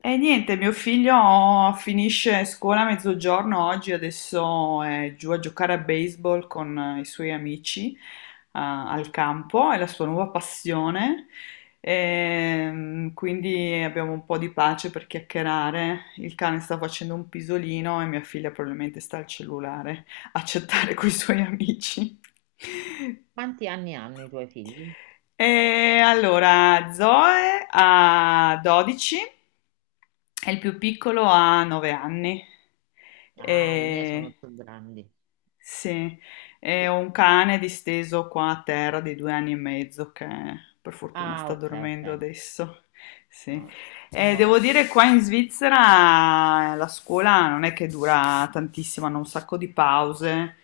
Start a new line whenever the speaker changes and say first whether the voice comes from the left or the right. left: E niente, mio figlio finisce scuola a mezzogiorno oggi, adesso è giù a giocare a baseball con i suoi amici al campo, è la sua nuova passione. Quindi abbiamo un po' di pace per chiacchierare. Il cane sta facendo un pisolino e mia figlia probabilmente sta al cellulare a chattare con i suoi amici.
right: Quanti anni hanno i tuoi figli?
left: E allora, Zoe ha 12 e il più piccolo ha 9 anni.
right: Ah, i miei sono
left: E...
right: più grandi.
left: Sì, e
right: Sì.
left: ho un cane disteso qua a terra di 2 anni e mezzo che per fortuna
right: Ah,
left: sta
right: ok,
left: dormendo
right: ok.
left: adesso.
right: No,
left: Sì. E
right: io.
left: devo dire, qua in Svizzera la scuola non è che dura tantissimo, hanno un sacco di pause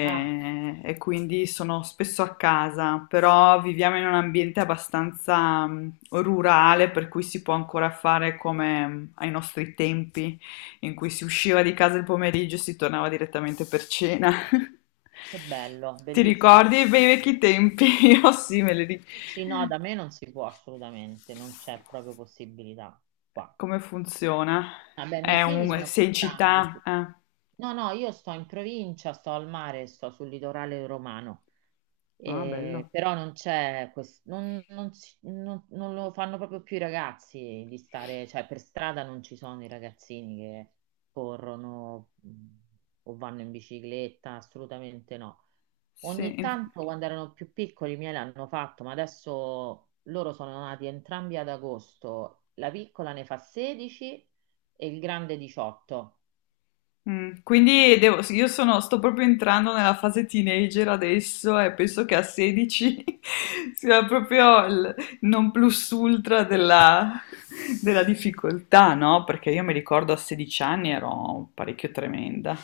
right: Ah,
left: e, quindi sono spesso a casa, però viviamo in un ambiente abbastanza rurale per cui si può ancora fare come ai nostri tempi in cui si usciva di casa il pomeriggio e si tornava direttamente per cena.
right: che bello,
left: Ti ricordi
right: bellissimo.
left: i bei vecchi tempi? Io sì, me li ricordo.
right: Sì, no, da me non si può assolutamente, non c'è proprio possibilità qua.
left: Come funziona?
right: Vabbè, i miei figli sono più
left: Sei in
right: grandi.
left: città?
right: No, no, io sto in provincia, sto al mare, sto sul litorale romano.
left: Ah, bello.
right: Però non c'è questo, non, non si- non- non lo fanno proprio più i ragazzi di stare, cioè per strada non ci sono i ragazzini che corrono o vanno in bicicletta, assolutamente no.
left: Sì.
right: Ogni tanto quando erano più piccoli i miei l'hanno fatto, ma adesso loro sono nati entrambi ad agosto. La piccola ne fa 16 e il grande 18.
left: Quindi sì, sto proprio entrando nella fase teenager adesso e penso che a 16 sia proprio il non plus ultra della difficoltà, no? Perché io mi ricordo a 16 anni ero parecchio tremenda.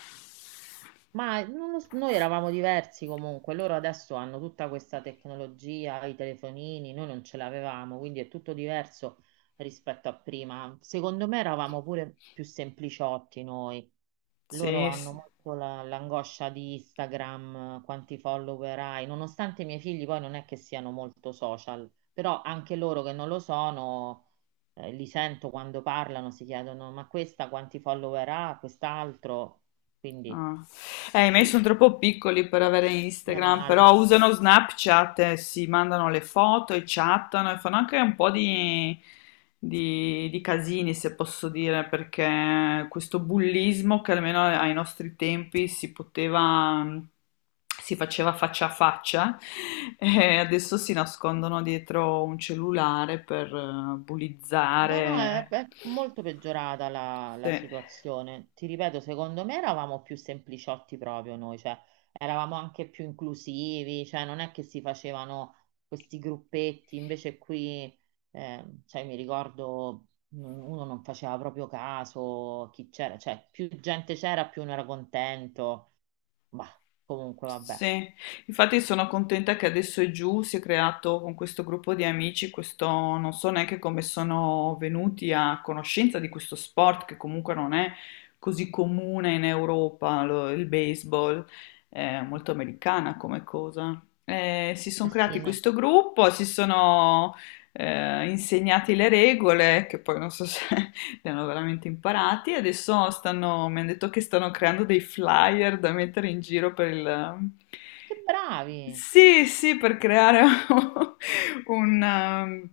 right: Ma non lo s- noi eravamo diversi comunque, loro adesso hanno tutta questa tecnologia, i telefonini, noi non ce l'avevamo, quindi è tutto diverso rispetto a prima. Secondo me eravamo pure più sempliciotti noi. Loro
left: Sì,
right: hanno
left: sì.
right: molto l'angoscia di Instagram, quanti follower hai, nonostante i miei figli poi non è che siano molto social, però anche loro che non lo sono, li sento quando parlano, si chiedono ma questa quanti follower ha, quest'altro, quindi.
left: Ah.
right: Eh
left: I miei
right: sì,
left: sono troppo piccoli per avere
right: meno
left: Instagram,
right: male.
left: però usano Snapchat, si mandano le foto e chattano e fanno anche un po' di, di casini, se posso dire, perché questo bullismo che almeno ai nostri tempi si poteva, si faceva faccia a faccia, e adesso si nascondono dietro un cellulare per
right: No, no, è,
left: bullizzare.
right: è molto peggiorata la,
left: Sì.
right: la situazione. Ti ripeto, secondo me eravamo più sempliciotti proprio noi, cioè eravamo anche più inclusivi, cioè non è che si facevano questi gruppetti, invece qui, cioè mi ricordo, uno non faceva proprio caso a chi c'era, cioè più gente c'era, più uno era contento. Bah, comunque vabbè.
left: Sì, infatti sono contenta che adesso è giù, si è creato con questo gruppo di amici, questo non so neanche come sono venuti a conoscenza di questo sport che comunque non è così comune in Europa, il baseball, è molto americana come cosa. Si sono
right: Eh sì,
left: creati
right: no.
left: questo gruppo, si sono insegnati le regole, che poi non so se li hanno veramente imparati e adesso stanno, mi hanno detto che stanno creando dei flyer da mettere in giro per il.
right: Che bravi!
left: Sì, sì, per creare un, um,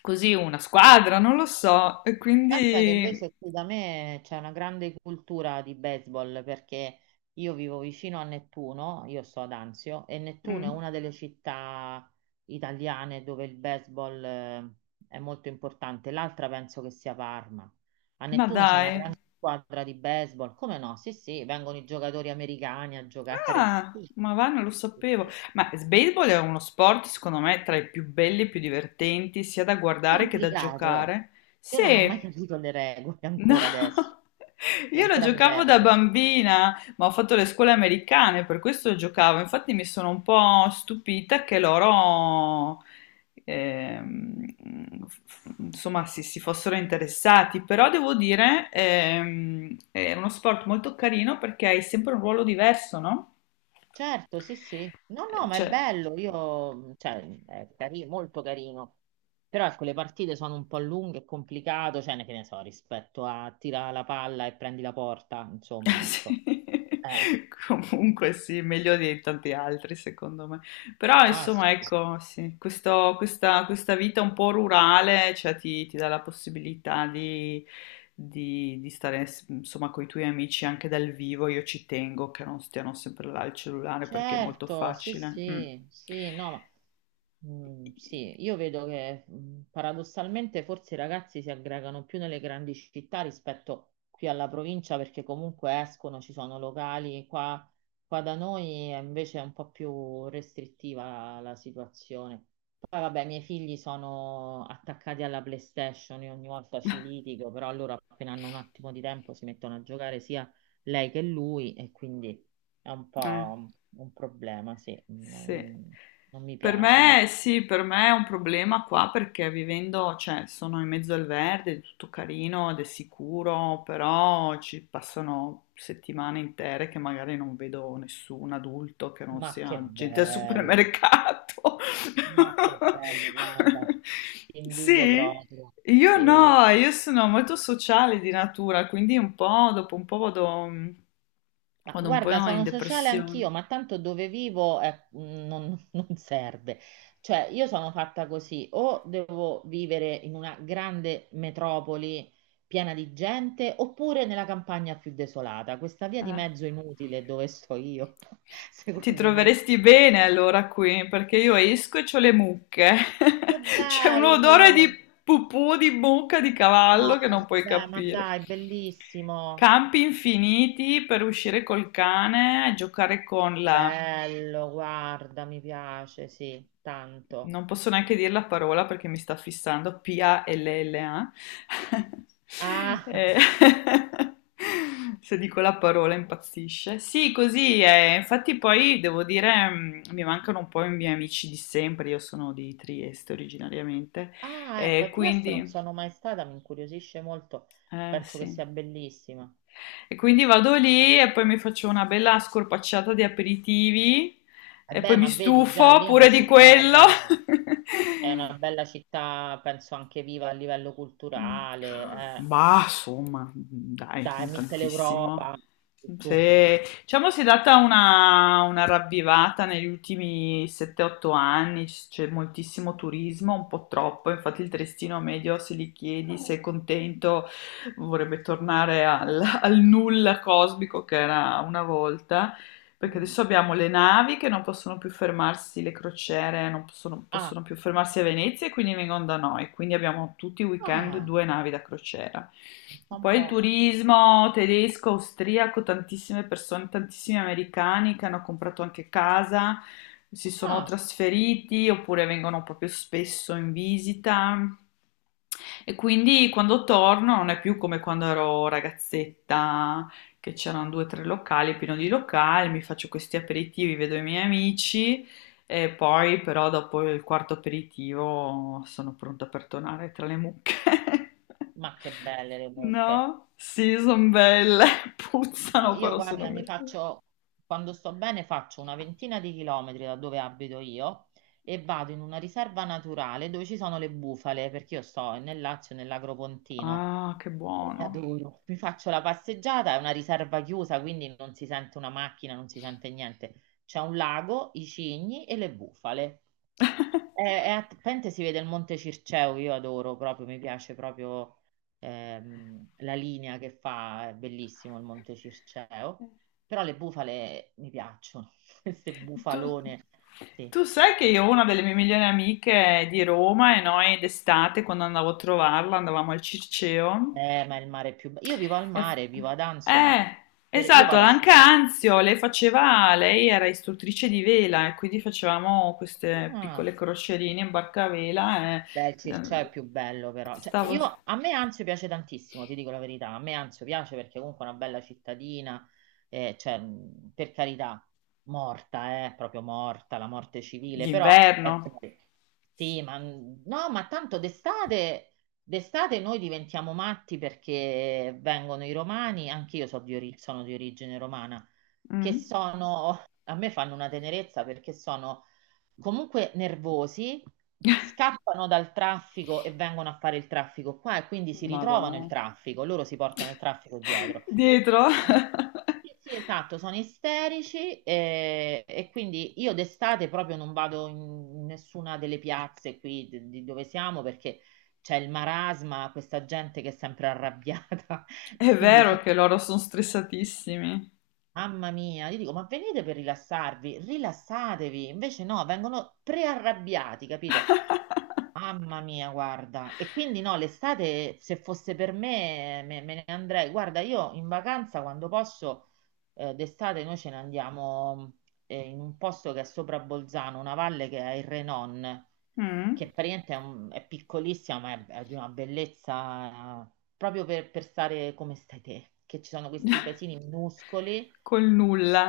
left: così una squadra, non lo so. E
right: Pensa che
left: quindi.
right: invece qui da me c'è una grande cultura di baseball perché io vivo vicino a Nettuno, io sto ad Anzio, e Nettuno è
left: mm,
right: una delle città italiane dove il baseball è molto importante. L'altra penso che sia Parma. A
left: ma
right: Nettuno c'è una
left: dai.
right: grande squadra di baseball, come no? Sì, sì, vengono i giocatori americani a giocare.
left: Ah,
right: Sì,
left: ma va, non lo
right: sì,
left: sapevo.
right: sì.
left: Ma il baseball è uno sport, secondo me, tra i più belli e più divertenti, sia da guardare che da
right: Complicato.
left: giocare.
right: Io
left: Sì.
right: non ho mai capito le regole
left: No,
right: ancora adesso, e
left: io lo
right: ancora mi
left: giocavo da
right: perdo.
left: bambina, ma ho fatto le scuole americane, per questo lo giocavo. Infatti mi sono un po' stupita che loro, ehm, insomma, si fossero interessati. Però devo dire, è uno sport molto carino perché hai sempre un ruolo diverso, no?
right: Certo, sì, sì. No, no, ma è
left: Cioè,
right: bello, io, cioè, è carino, molto carino. Però ecco, le partite sono un po' lunghe, è complicato, cioè, ne che ne so, rispetto a tira la palla e prendi la porta, insomma,
left: Sì.
right: ecco. Eh,
left: Comunque sì, meglio di tanti altri secondo me. Però
right: ah, sì.
left: insomma
right: Sì.
left: ecco, sì, questa vita un po' rurale cioè, ti dà la possibilità di, di stare insomma con i tuoi amici anche dal vivo. Io ci tengo che non stiano sempre là al cellulare perché è molto
right: Certo, sì,
left: facile. Mm.
right: sì, sì, no. Mm, sì, io vedo che paradossalmente forse i ragazzi si aggregano più nelle grandi città rispetto qui alla provincia perché comunque escono, ci sono locali, qua, qua da noi è invece un po' più restrittiva la situazione. Poi vabbè, i miei figli sono attaccati alla PlayStation, io ogni volta ci litigo, però loro appena hanno un attimo di tempo si mettono a giocare sia lei che lui. È un
left: Eh.
right: po' un problema, sì. No,
left: Sì.
right: non mi
left: Per
right: piace
left: me
right: molto.
left: sì, per me è un problema qua perché vivendo, cioè sono in mezzo al verde, è tutto carino ed è sicuro, però ci passano settimane intere che magari non vedo nessun adulto che non
right: Ma che
left: sia gente al
right: bello,
left: supermercato.
right: ma che bello, guarda, ti invidio
left: Sì,
right: proprio.
left: io
right: Sì.
left: no, io sono molto sociale di natura, quindi un po' dopo un po' vado,
right: Ma
left: vado un po'
right: guarda,
left: in
right: sono sociale
left: depressione.
right: anch'io, ma tanto dove vivo non, non serve. Cioè, io sono fatta così, o devo vivere in una grande metropoli piena di gente, oppure nella campagna più desolata. Questa via di
left: Eh.
right: mezzo inutile dove sto io,
left: Ti
right: secondo me.
left: troveresti bene allora qui, perché io esco e c'ho le mucche.
right: Che
left: C'è un odore di
right: bello!
left: pupù, di mucca, di
right: No,
left: cavallo che non puoi
right: vabbè, ma
left: capire.
right: dai, bellissimo.
left: Campi infiniti per uscire col cane, giocare con la
right: Bello, guarda, mi piace, sì, tanto.
left: non posso neanche dire la parola perché mi sta fissando, palla.
right: Ah,
left: Eh, Se dico la parola impazzisce. Sì, così è. Infatti poi devo dire, mi mancano un po' i miei amici di sempre, io sono di Trieste originariamente,
right: ah, ecco,
left: e
right: a Trieste non
left: quindi.
right: sono mai stata, mi incuriosisce molto.
left: Eh,
right: Penso che
left: sì.
right: sia bellissima.
left: E quindi vado lì e poi mi faccio una bella scorpacciata di aperitivi
right: Eh
left: e poi
right: beh,
left: mi
right: ma vedi, già
left: stufo
right: lì è una
left: pure di
right: città
left: quello.
right: bella. È una bella città, penso anche viva a livello
left: Mm.
right: culturale. Eh.
left: Bah, insomma, dai,
right: Dai,
left: non tantissimo.
right: Mitteleuropa. Tu.
left: Se, Diciamo si è data una ravvivata negli ultimi 7-8 anni, c'è moltissimo turismo, un po' troppo, infatti il trestino medio se gli chiedi se è contento vorrebbe tornare al nulla cosmico che era una volta. Perché
right: Mm.
left: adesso abbiamo le navi che non possono più fermarsi, le crociere non possono,
right: Ah,
left: possono più fermarsi a Venezia e quindi vengono da noi. Quindi abbiamo tutti i weekend
right: ah,
left: due navi da crociera.
right: un
left: Poi il
right: po'.
left: turismo tedesco, austriaco, tantissime persone, tantissimi americani che hanno comprato anche casa, si sono
right: Ah.
left: trasferiti oppure vengono proprio spesso in visita. E quindi quando torno non è più come quando ero ragazzetta che c'erano due o tre locali, pieno di locali, mi faccio questi aperitivi, vedo i miei amici e poi però dopo il quarto aperitivo sono pronta per tornare tra le mucche.
right: Ma che belle le mucche.
left: No? Sì, sono belle,
right: No,
left: puzzano,
right: io
left: però sono
right: guarda,
left: belle.
right: quando sto bene, faccio una ventina di chilometri da dove abito io e vado in una riserva naturale dove ci sono le bufale, perché io sto nel Lazio, nell'Agropontino.
left: Ah, che
right: E le
left: buono.
right: adoro. Mi faccio la passeggiata, è una riserva chiusa, quindi non si sente una macchina, non si sente niente. C'è un lago, i cigni e le bufale. È, è a Pente si vede il Monte Circeo, io adoro proprio, mi piace proprio la linea che fa, è bellissimo il Monte Circeo, però le bufale mi piacciono, queste
left: Tu,
right: bufalone, sì.
left: tu sai che io ho una delle mie migliori amiche di Roma e noi d'estate quando andavo a trovarla andavamo al Circeo.
right: Ma il mare è più bello. Io vivo al
left: Eh,
right: mare, vivo ad Anzio, ma
left: eh,
right: io
left: esatto,
right: vado a.
left: anche Anzio, lei era istruttrice di vela e quindi facevamo queste
right: Ah,
left: piccole crocerine in barcavela e
right: beh, il Circeo
left: eh,
right: è più bello però. Cioè,
left: stavo
right: io, a me Anzio piace tantissimo, ti dico la verità. A me Anzio piace perché comunque è una bella cittadina, cioè, per carità, morta, proprio morta, la morte civile, però
left: d'inverno.
right: è. Sì, ma no, ma tanto d'estate noi diventiamo matti perché vengono i romani, anche io sono di origine romana, che
left: Mm.
right: sono, a me fanno una tenerezza perché sono comunque nervosi, scappano dal traffico e vengono a fare il traffico qua e quindi si
left: Madò.
right: ritrovano il traffico, loro si portano il traffico dietro.
left: Dietro.
right: Sì, sì, esatto, sono isterici e, quindi io d'estate proprio non vado in nessuna delle piazze qui di dove siamo perché c'è il marasma, questa gente che è sempre arrabbiata,
left: È
right: quindi
left: vero che loro sono stressatissimi.
right: mamma mia, gli dico ma venite per rilassarvi, rilassatevi, invece no, vengono prearrabbiati, capito? Mamma mia, guarda. E quindi no, l'estate, se fosse per me, me ne andrei. Guarda, io in vacanza, quando posso, d'estate noi ce ne andiamo in un posto che è sopra Bolzano, una valle che è il Renon,
left: Mm.
right: che praticamente è piccolissima, ma è di una bellezza proprio per stare come stai te, che ci sono questi paesini minuscoli
left: Col nulla.